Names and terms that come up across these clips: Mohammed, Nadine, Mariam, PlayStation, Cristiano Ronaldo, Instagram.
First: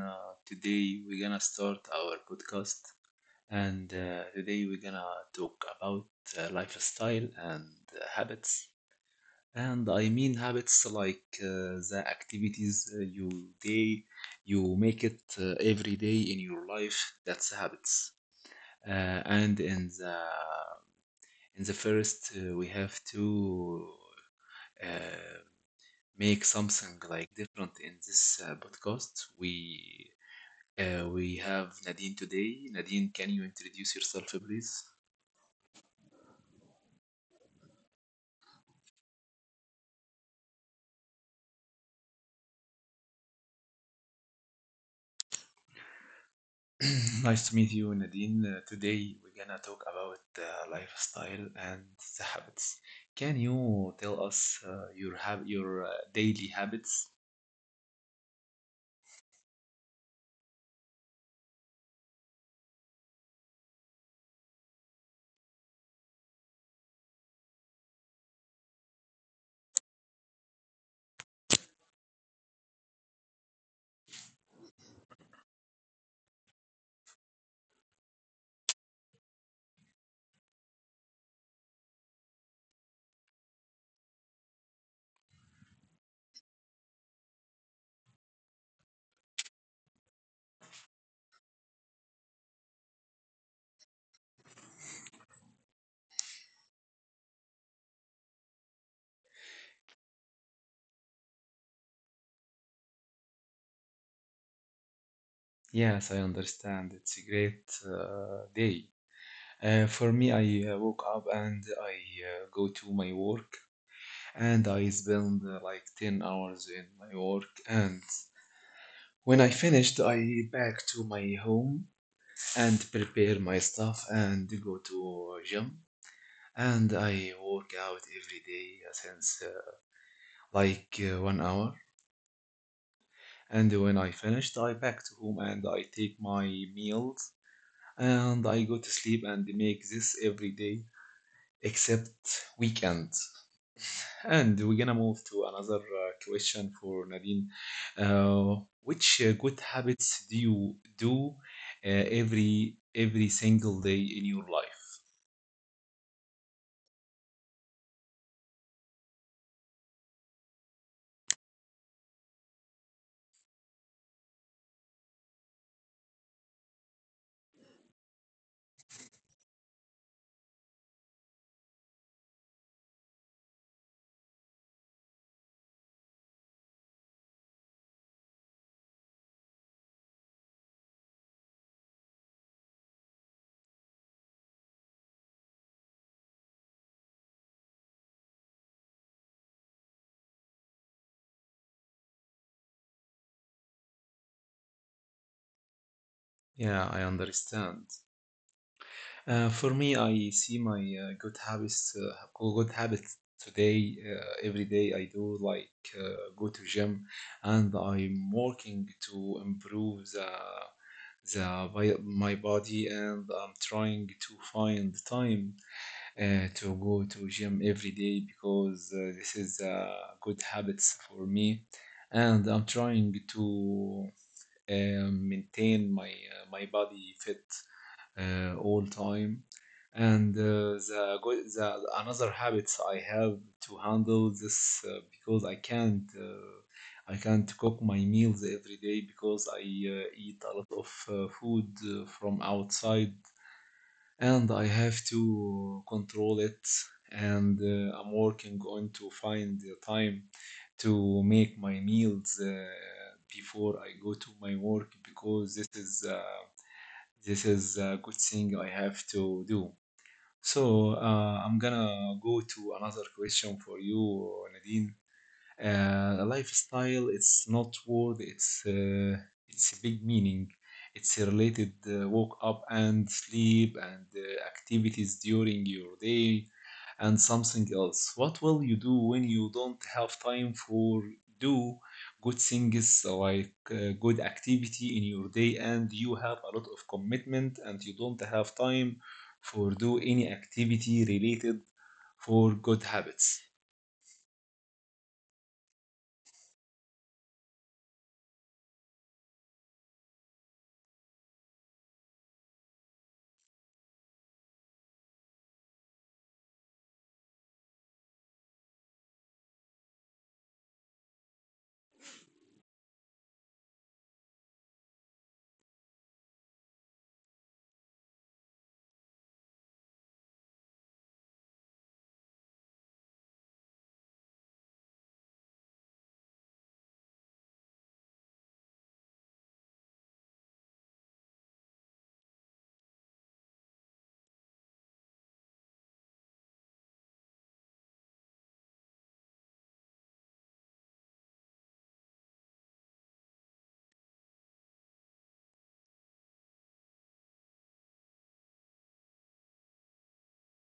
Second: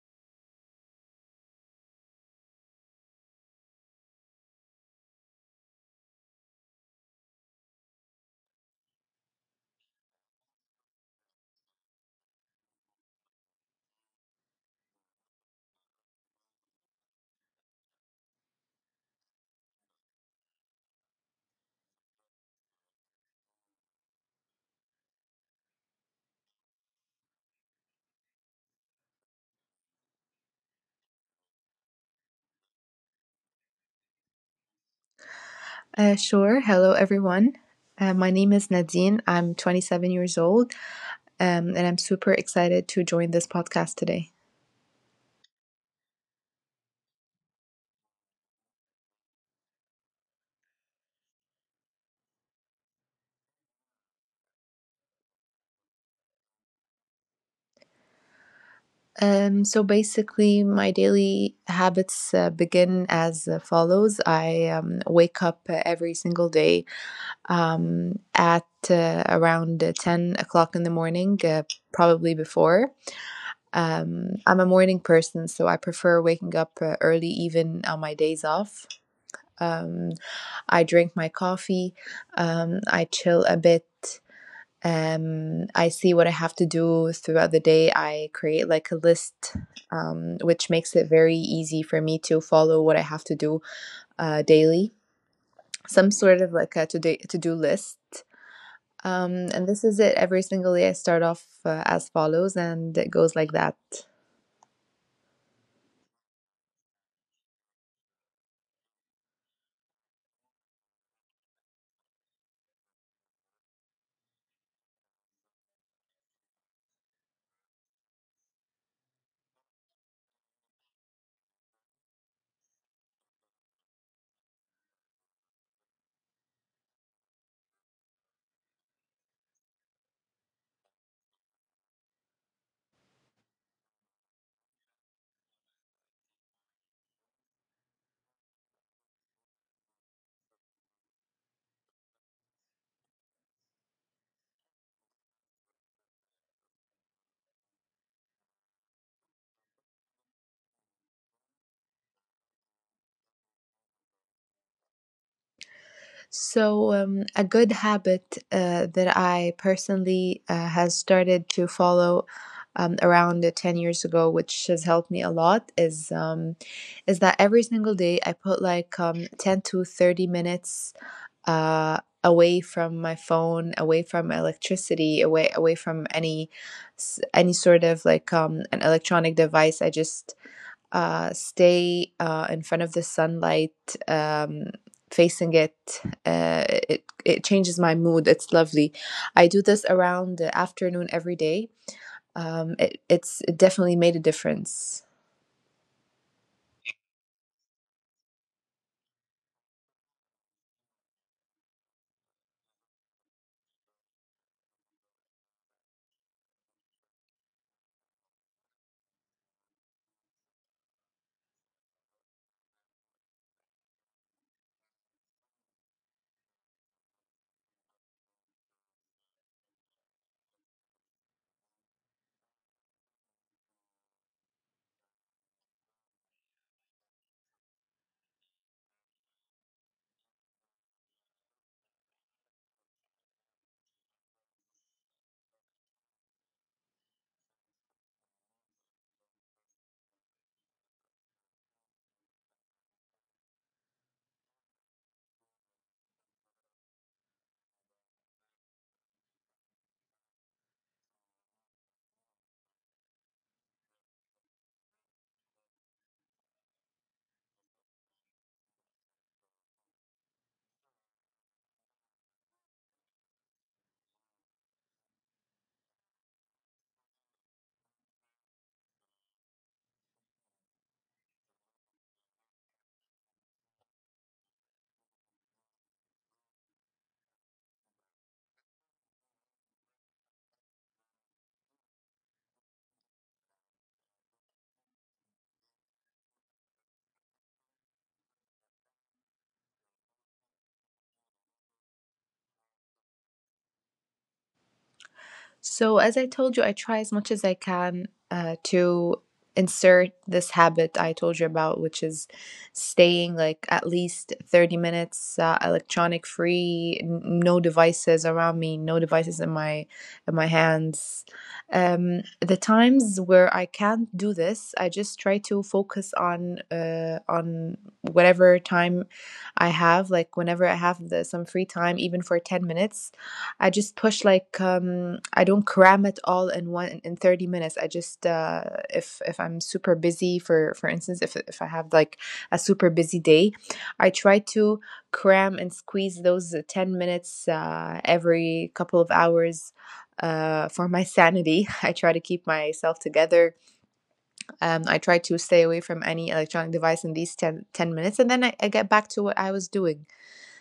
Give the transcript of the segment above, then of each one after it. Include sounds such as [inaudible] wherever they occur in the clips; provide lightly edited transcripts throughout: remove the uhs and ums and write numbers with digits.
Today we're gonna start our podcast, and today we're gonna talk about lifestyle and habits. And I mean habits like the activities you day you make it every day in your life. That's habits. And in the In the first, we have to uh, make something like different in this podcast. We have Nadine today. Nadine, can you introduce yourself, please? Sure. Hello, everyone. My name is Nadine. I'm 27 years old, and I'm super excited to join this podcast today. [clears throat] Nice to meet you, Nadine. Today we're gonna talk about lifestyle and the habits. Can you tell us your daily habits? So basically, my daily habits begin as follows. I wake up every single day at around 10 o'clock in the morning, probably before. I'm a morning person, so I prefer waking up early, even on my days off. Um, I drink my coffee. I chill a bit. I see what I have to do throughout the day. I create like a list, which makes it very easy for me to follow what I have to do daily, some sort of like a to do list. And this is it every single day. I start off as follows, and it goes like that. Yes, I understand. It's a great day. For me, I woke up and I go to my work and I spend like 10 hours in my work, and when I finished, I back to my home and prepare my stuff and go to gym, and I work out every day since like 1 hour. And when I finished I back to home and I take my meals and I go to sleep and make this every day except weekends. And we're gonna move to another question for Nadine. Uh, which uh, good habits do you do every single day in your life? So, a good habit that I personally has started to follow around 10 years ago, which has helped me a lot, is that every single day I put like 10 to 30 minutes away from my phone, away from electricity, away from any any sort of like an electronic device. I just stay in front of the sunlight, um, facing it. It changes my mood. It's lovely. I do this around the afternoon every day. It definitely made a difference. Yeah, I understand. For me, I see my good habits today. Every day I do like uh, go to gym, and I'm working to improve my body, and I'm trying to find time to go to gym every day because this is good habits for me, and I'm trying to maintain my my body fit all time. And the another habits I have to handle this, because I can't cook my meals every day because I eat a lot of food from outside, and I have to control it. And I'm working on to find the time to make my meals before I go to my work, because this is a good thing I have to do. So I'm gonna go to another question for you, Nadine. A lifestyle, it's not word, it's a big meaning. It's a related woke up and sleep and activities during your day and something else. What will you do when you don't have time for do good things like good activity in your day, and you have a lot of commitment and you don't have time for do any activity related for good habits? So, as I told you, I try as much as I can to insert this habit I told you about, which is staying like at least 30 minutes electronic free, no devices around me, no devices in my hands. The times where I can't do this, I just try to focus on whatever time I have, like whenever I have some free time, even for 10 minutes. I just push like I don't cram it all in 30 minutes. I just if I'm super busy for instance if I have like a super busy day, I try to cram and squeeze those 10 minutes every couple of hours for my sanity. [laughs] I try to keep myself together. I try to stay away from any electronic device in these ten minutes, and then I get back to what I was doing.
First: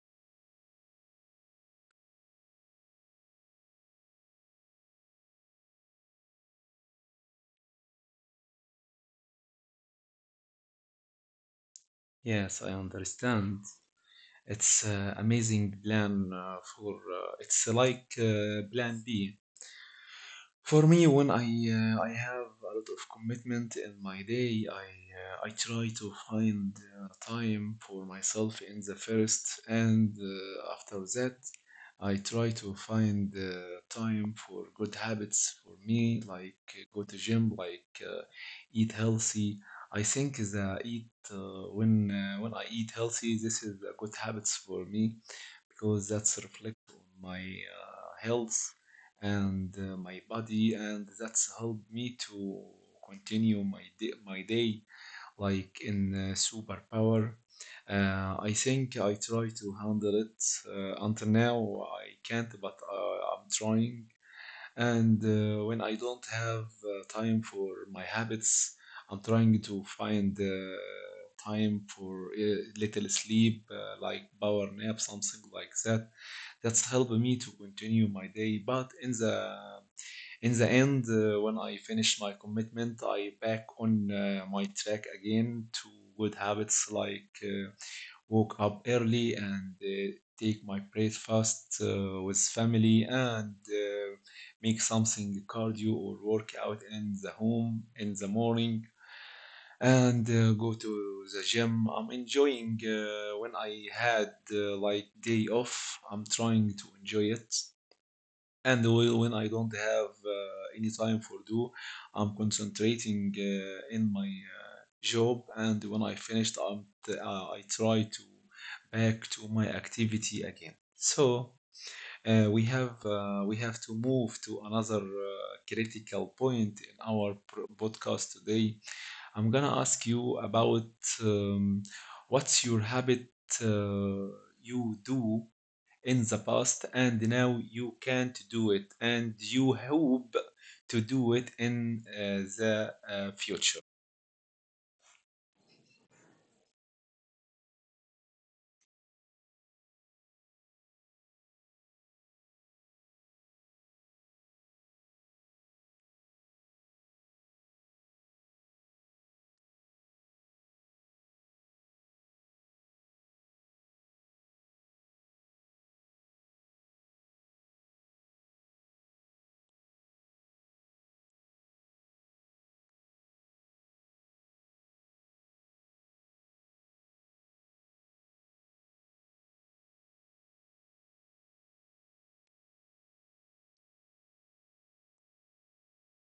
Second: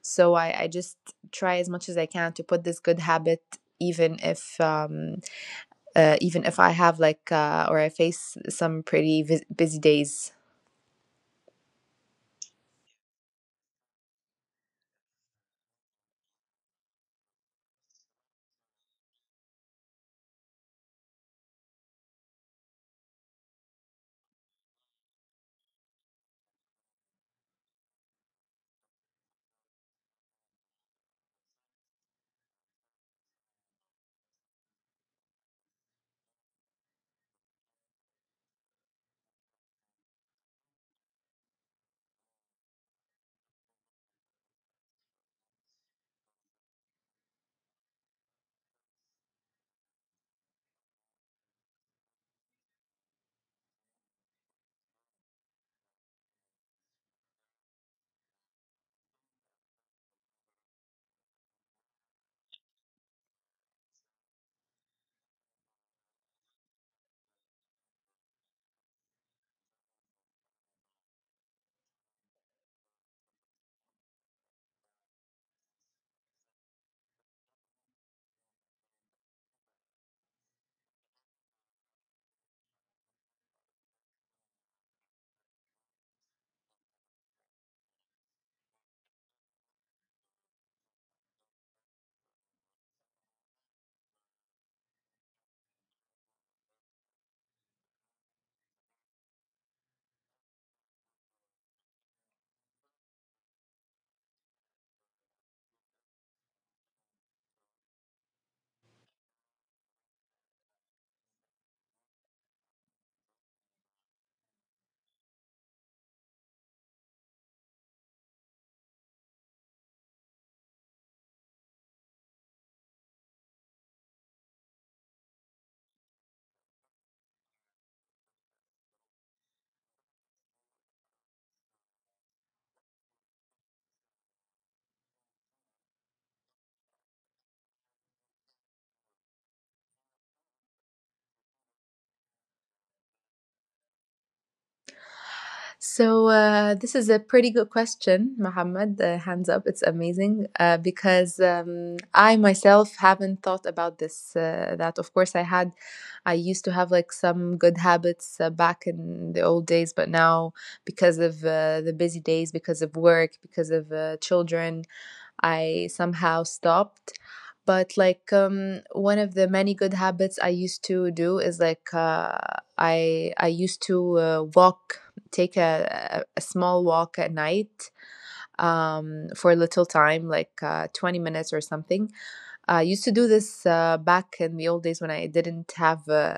So I just try as much as I can to put this good habit even if um, even if I have like, or I face some pretty busy days. Yes, I understand. It's amazing plan for it's like plan B for me. When I have a lot of commitment in my day, I try to find time for myself in the first, and after that, I try to find time for good habits for me, like go to gym, like eat healthy. I think the eat when I eat healthy, this is a good habits for me, because that's reflect on my health and my body, and that's helped me to continue my day like in superpower. I think I try to handle it until now I can't, but I'm trying. And when I don't have time for my habits, I'm trying to find time for little sleep, like power nap, something like that, that's helped me to continue my day. But in the end, when I finished my commitment, I back on my track again to good habits, like woke up early and take my breakfast with family, and make something cardio or workout in the home in the morning, and go to the gym. I'm enjoying when I had like day off. I'm trying to enjoy it. And when I don't have any time for do, I'm concentrating in my job. And when I finished, I try to back to my activity again. So we have to move to another critical point in our podcast today. I'm gonna ask you about um, what's your habit uh, you do in the past, and now you can't do it, and you hope to do it in the future. So this is a pretty good question, Mohammed. Hands up, it's amazing because I myself haven't thought about this. That, of course, I had. I used to have like some good habits back in the old days, but now because of the busy days, because of work, because of children, I somehow stopped. But like, one of the many good habits I used to do is like, I used to walk, take a small walk at night, for a little time, like 20 minutes or something. I used to do this back in the old days, when I didn't have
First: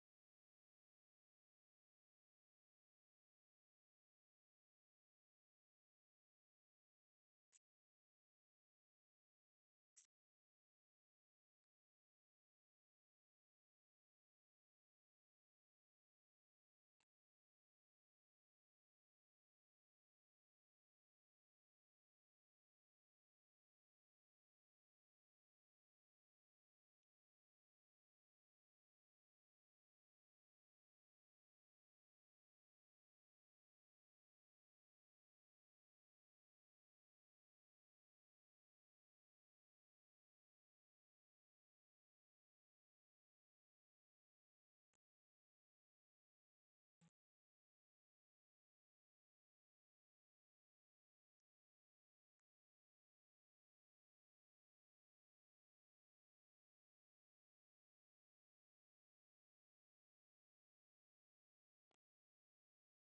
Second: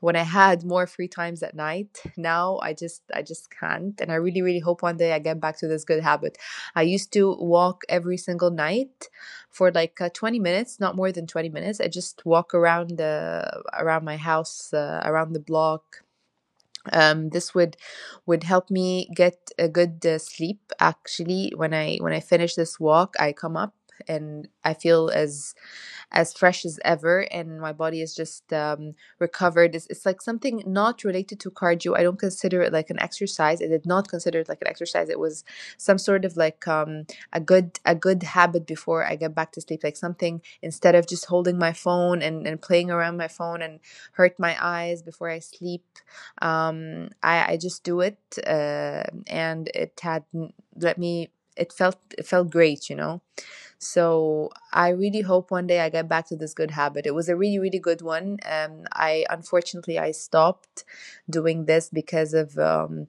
when I had more free times at night. Now I just can't, and I really really hope one day I get back to this good habit. I used to walk every single night for like 20 minutes, not more than 20 minutes. I just walk around my house, around the block. This would help me get a good sleep. Actually, when I finish this walk, I come up and I feel as fresh as ever, and my body is just recovered. It's like something not related to cardio. I don't consider it like an exercise. I did not consider it like an exercise. It was some sort of like a good habit before I get back to sleep, like something instead of just holding my phone, and playing around my phone, and hurt my eyes before I sleep. I just do it, and it had let me it felt great. So I really hope one day I get back to this good habit. It was a really, really good one. I unfortunately I stopped doing this because of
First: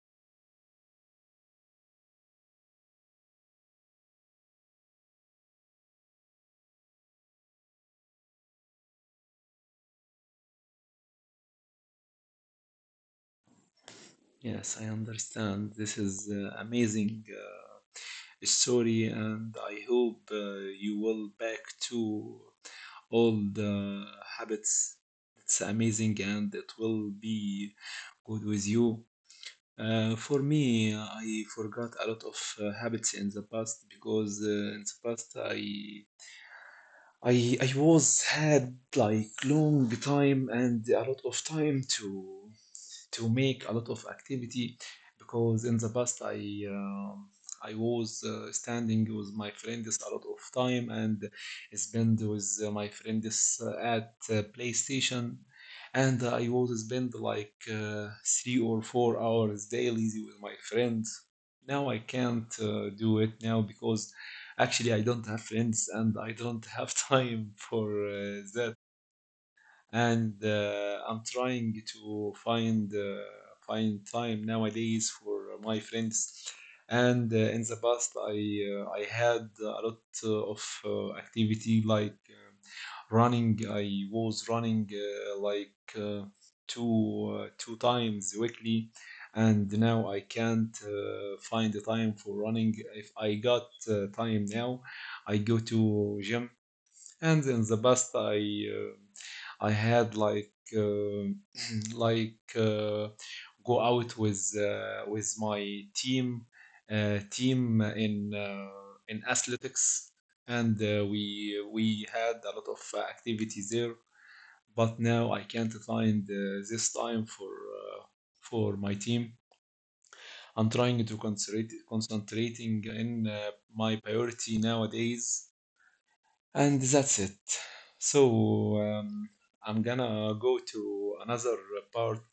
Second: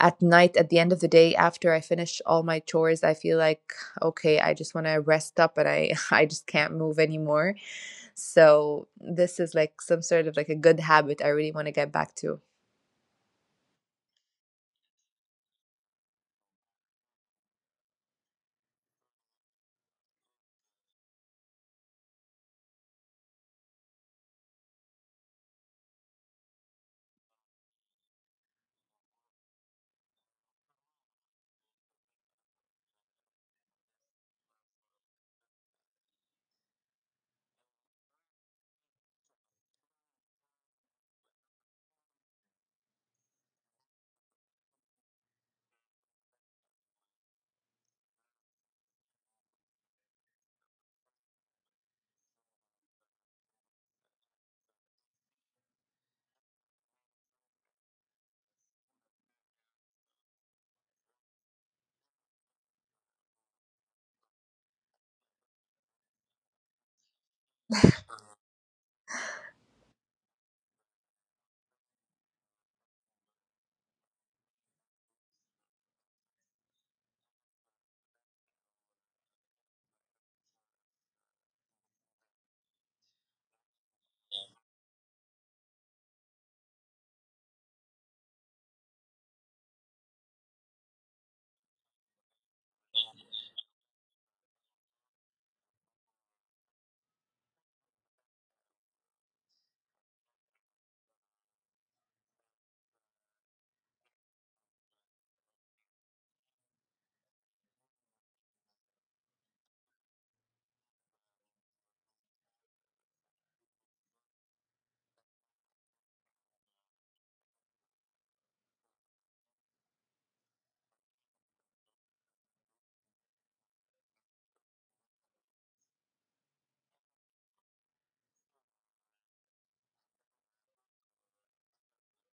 at night. At the end of the day, after I finish all my chores, I feel like, okay, I just want to rest up, and I [laughs] I just can't move anymore. So this is like some sort of like a good habit I really want to get back to. Yes, I understand. This is amazing story, and I hope you will back to all the habits. It's amazing and it will be good with you. For me, I forgot a lot of habits in the past, because in the past I was had like long time and a lot of time to make a lot of activity, because in the past um I was standing with my friends a lot of time and spend with my friends at PlayStation, and I was spend like 3 or 4 hours daily with my friends. Now I can't do it now, because actually, I don't have friends and I don't have [laughs] time for that, and I'm trying to find time nowadays for my friends. And in the past, I had a lot of activity like running. I was running like two times weekly, and now I can't find the time for running. If I got time now, I go to gym. And in the past I had like uh, [clears throat] like go out with my team in athletics, and we had a lot of activities there, but now I can't find this time for my team. I'm trying to concentrate concentrating in my priority nowadays, and that's it. So I'm gonna go to another part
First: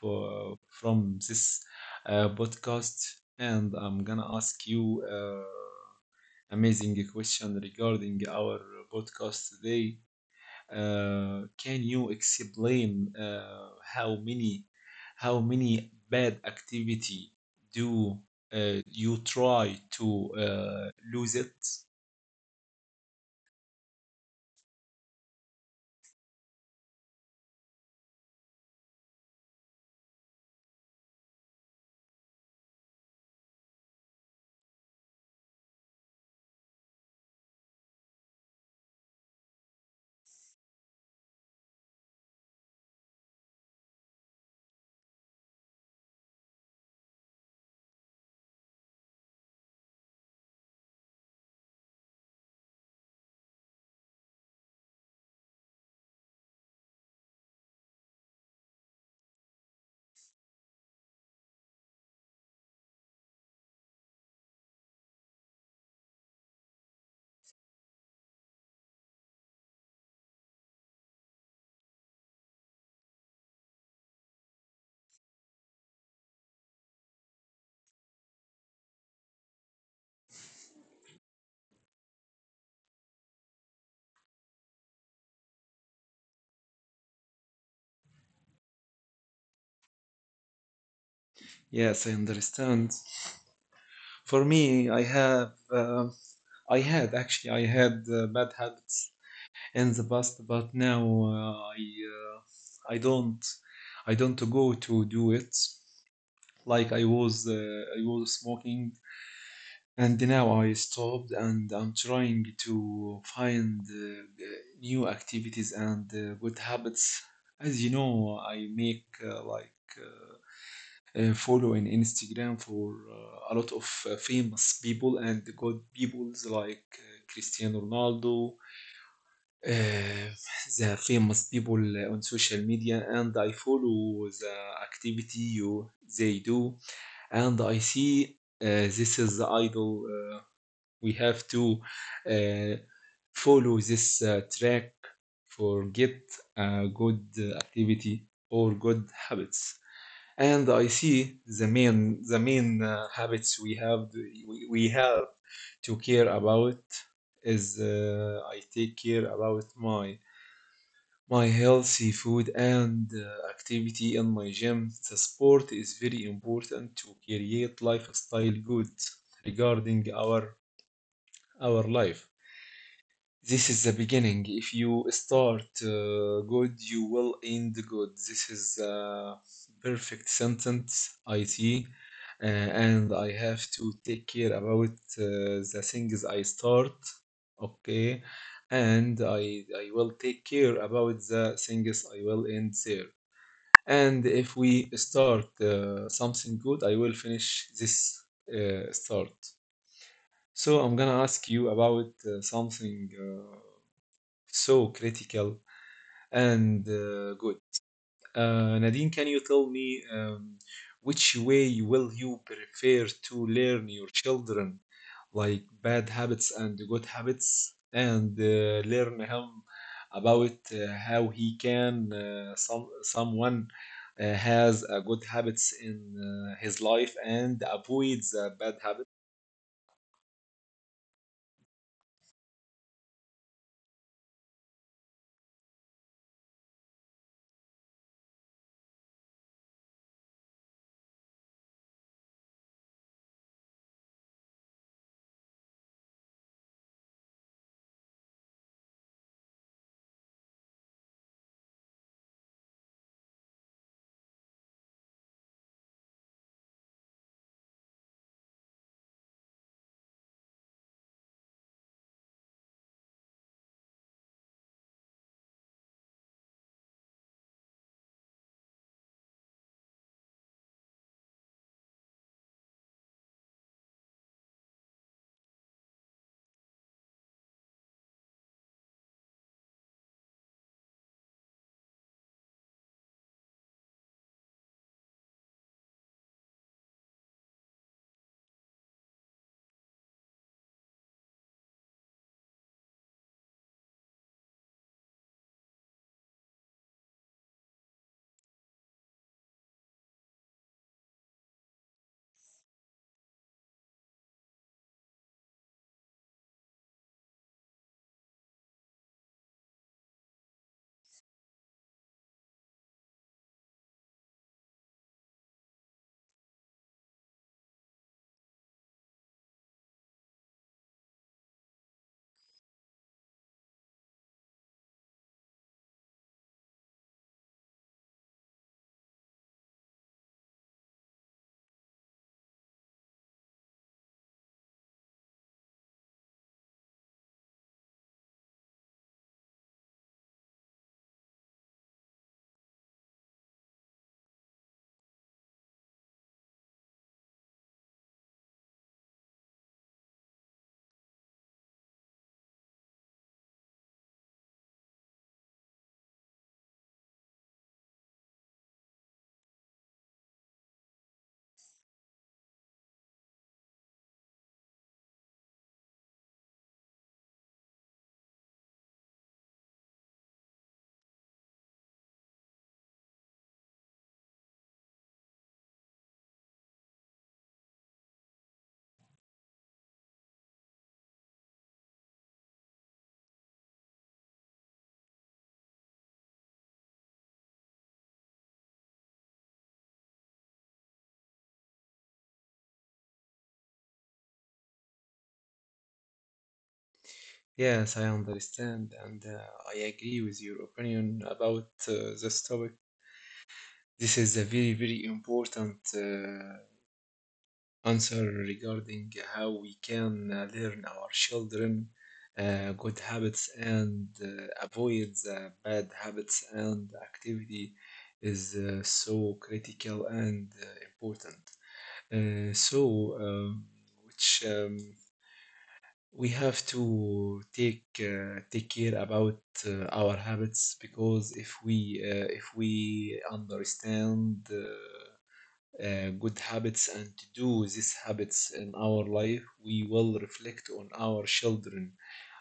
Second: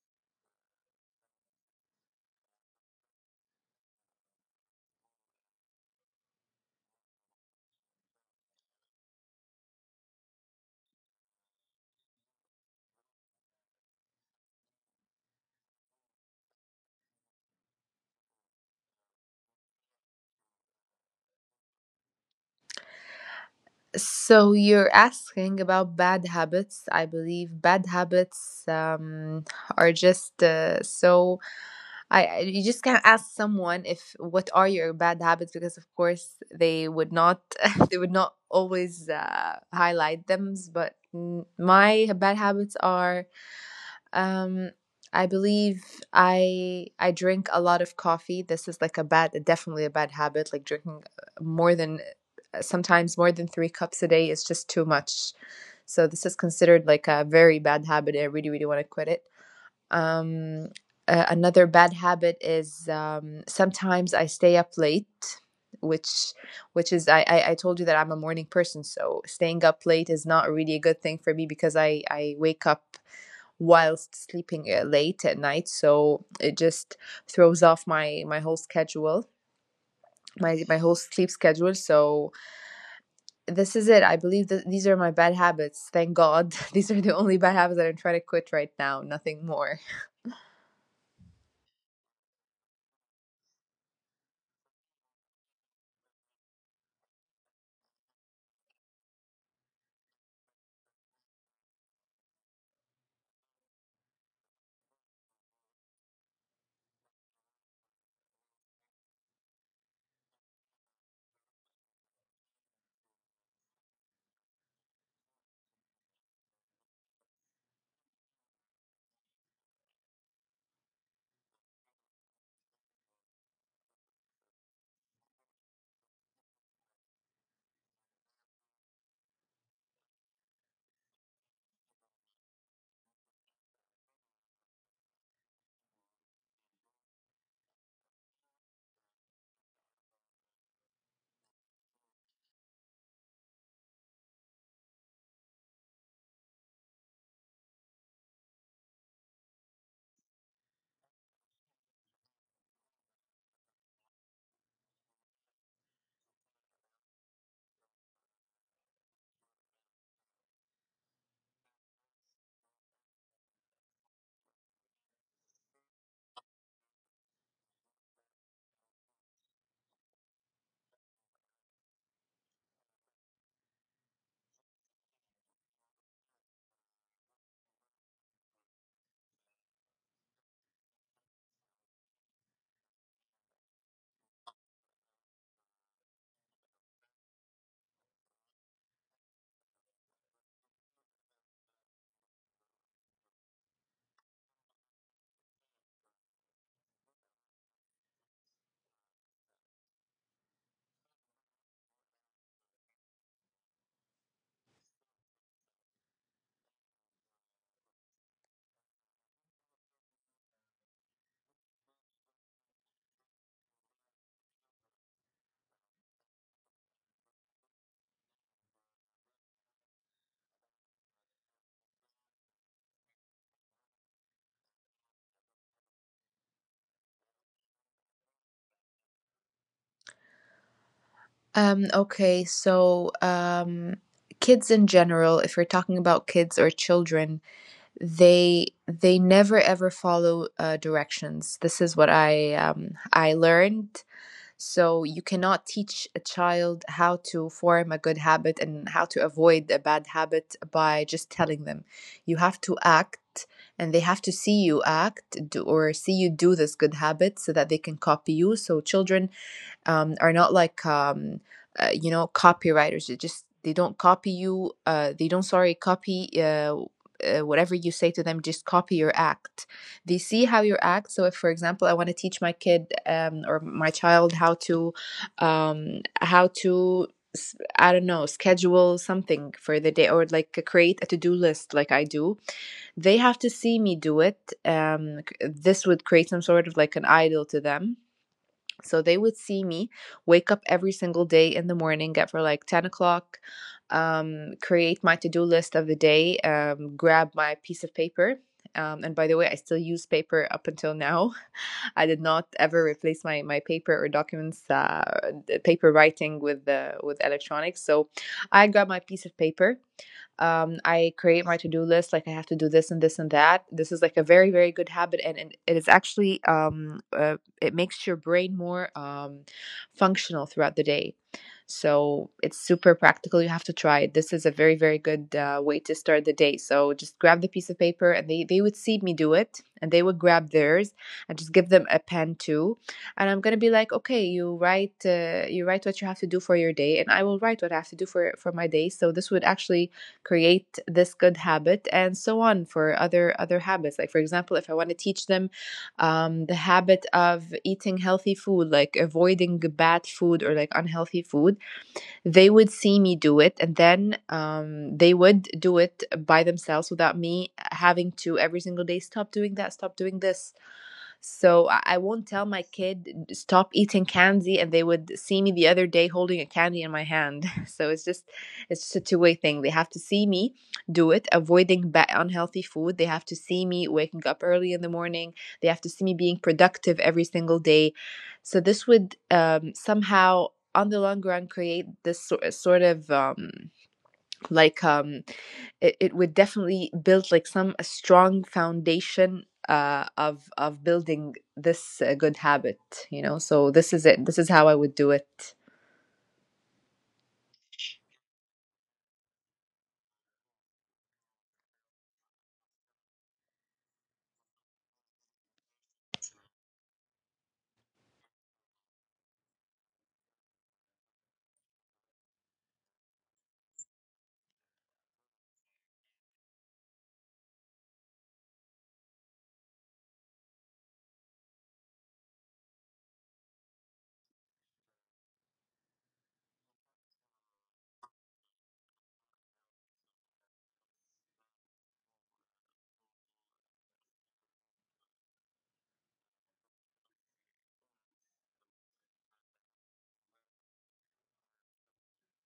for from this podcast, and I'm gonna ask you amazing question regarding our podcast today. Can you explain How many how many bad activity do you try to lose it? So you're asking about bad habits. I believe bad habits are just, you just can't ask someone if what are your bad habits, because of course they would not [laughs] they would not always highlight them. But my bad habits are, um, I believe I drink a lot of coffee. This is like a bad, definitely a bad habit. Like drinking more than, sometimes more than three cups a day, is just too much. So this is considered like a very bad habit. I really, really want to quit it. Um, Another bad habit is, sometimes I stay up late, which which is, I told you that I'm a morning person, so staying up late is not really a good thing for me, because I wake up whilst sleeping late at night, so it just throws off my whole schedule, my whole sleep schedule. So this is it. I believe that these are my bad habits, thank god. [laughs] These are the only bad habits that I'm trying to quit right now, nothing more. Yes, I understand. For me, I have, I had actually, I had bad habits in the past, but now I don't, I don't go to do it. Like I was smoking, and now I stopped, and I'm trying to find new activities and good habits. As you know, I make like follow in Instagram for a lot of famous people and good peoples like Cristiano Ronaldo, uh, the famous people on social media, and I follow the activity you they do, and I see this is the idol. We have to uh, follow this track for get good activity or good habits. And I see the main habits we have to care about is I take care about my healthy food and activity in my gym. The sport is very important to create lifestyle good regarding our life. This is the beginning. If you start good, you will end good. This is a perfect sentence, IT. And I have to take care about the things I start, okay? And I will take care about the things I will end there. And if we start something good, I will finish this start. So I'm gonna ask you about something. So critical and good. Nadine, can you tell me which way will you prefer to learn your children, like bad habits and good habits, and learn him about how he can someone has a good habits in his life and avoids a bad habit. Okay, so kids in general, if we're talking about kids or children, they never ever follow directions. This is what I learned. So you cannot teach a child how to form a good habit and how to avoid a bad habit by just telling them. You have to act, and they have to see you or see you do this good habit so that they can copy you. So children, are not like, copywriters. They don't copy you, they don't, sorry, copy, whatever you say to them, just copy your act. They see how you act. So if, for example, I want to teach my kid, or my child, how to, um, how to I don't know, schedule something for the day or like create a to-do list like I do, they have to see me do it. This would create some sort of like an idol to them. So they would see me wake up every single day in the morning at for like 10 o'clock, create my to do list of the day, grab my piece of paper. And by the way, I still use paper up until now. [laughs] I did not ever replace my paper or documents, paper writing with electronics. So I grab my piece of paper. I create my to do list. Like, I have to do this and this and that. This is like a very, very good habit, and it is actually, it makes your brain more functional throughout the day. So it's super practical. You have to try it. This is a very, very good way to start the day. So just grab the piece of paper, and they would see me do it, and they would grab theirs, and just give them a pen too. And I'm gonna be like, okay, you write what you have to do for your day, and I will write what I have to do for my day. So this would actually create this good habit, and so on for other habits. Like, for example, if I want to teach them the habit of eating healthy food, like avoiding bad food or like unhealthy food, they would see me do it. And then, they would do it by themselves without me having to every single day stop doing that, stop doing this. So I won't tell my kid stop eating candy, and they would see me the other day holding a candy in my hand. [laughs] So it's just a two-way thing. They have to see me do it, avoiding bad unhealthy food. They have to see me waking up early in the morning. They have to see me being productive every single day. So this would, somehow, on the long run, create this sort of, like um, it would definitely build like some a strong foundation of building this good habit. So this is it. This is how I would do it. Yes, I understand, and I agree with your opinion about this topic. This is a very, very important answer regarding how we can learn our children good habits and avoid the bad habits and activity is so critical and important. So, which We have to take take care about our habits, because if we understand good habits and to do these habits in our life, we will reflect on our children.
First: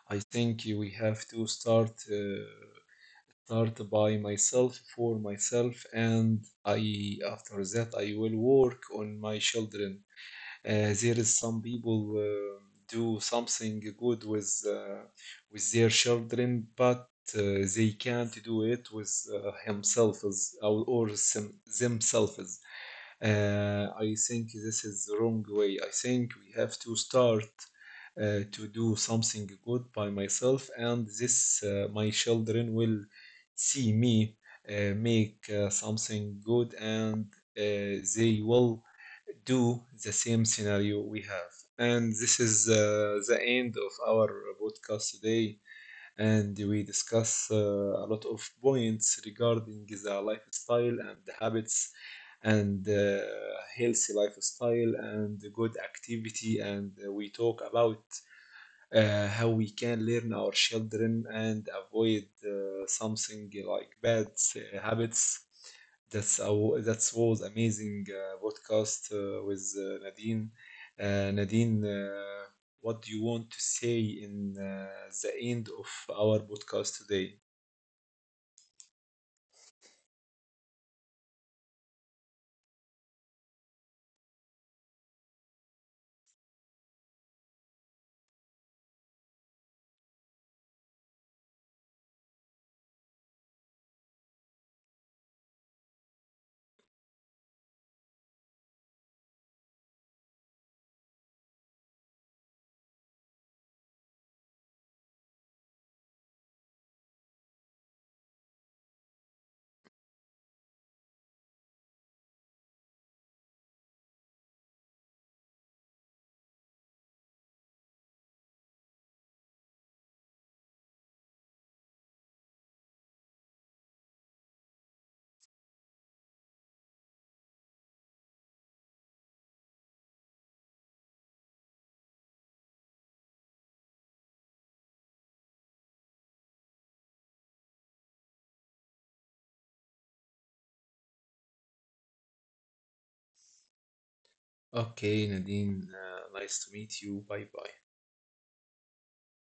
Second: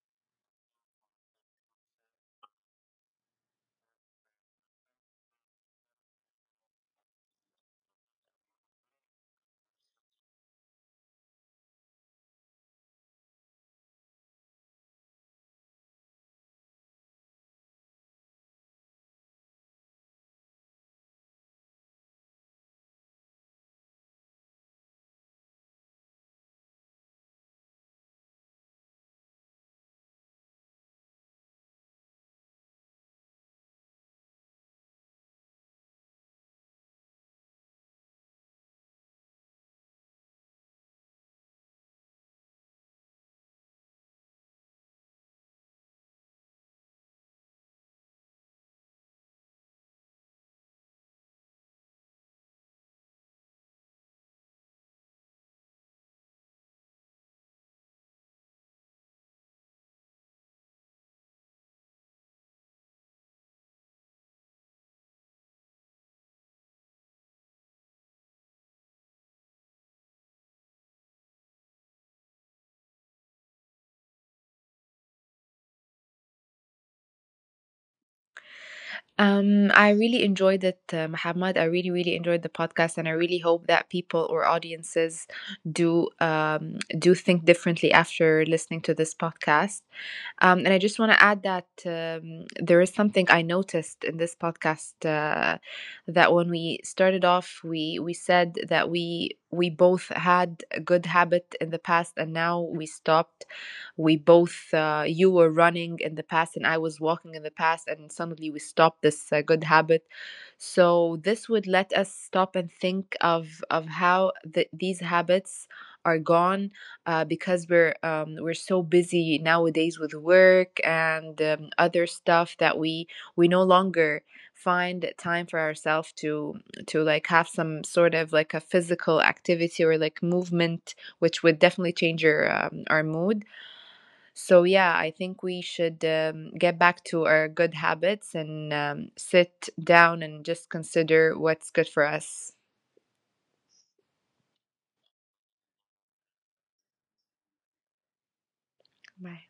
I think we have to start by myself for myself, and I after that I will work on my children. There is some people do something good with their children, but uh, they can't do it with himself, or themselves. I think this is the wrong way. I think we have to start to do something good by myself, and this my children will see me make something good, and they will do the same scenario we have. And this is the end of our podcast today, and we discuss a lot of points regarding the lifestyle and the habits, and healthy lifestyle and good activity, and we talk about how we can learn our children and avoid something like bad habits. That was amazing podcast with Nadine. Nadine, what do you want to say in the end of our podcast today? I really enjoyed it, Muhammad. I really, really enjoyed the podcast, and I really hope that people or audiences do think differently after listening to this podcast. And I just want to add that there is something I noticed in this podcast that when we started off, we said that we both had a good habit in the past, and now we stopped. We both, you were running in the past, and I was walking in the past, and suddenly we stopped this good habit. So this would let us stop and think of how these habits are gone, because we're so busy nowadays with work and other stuff, that we no longer find time for ourselves to like have some sort of like a physical activity or like movement, which would definitely change your our mood. So, yeah, I think we should, get back to our good habits and, sit down and just consider what's good for us. Okay, Nadine, nice to meet you. Bye bye. Bye.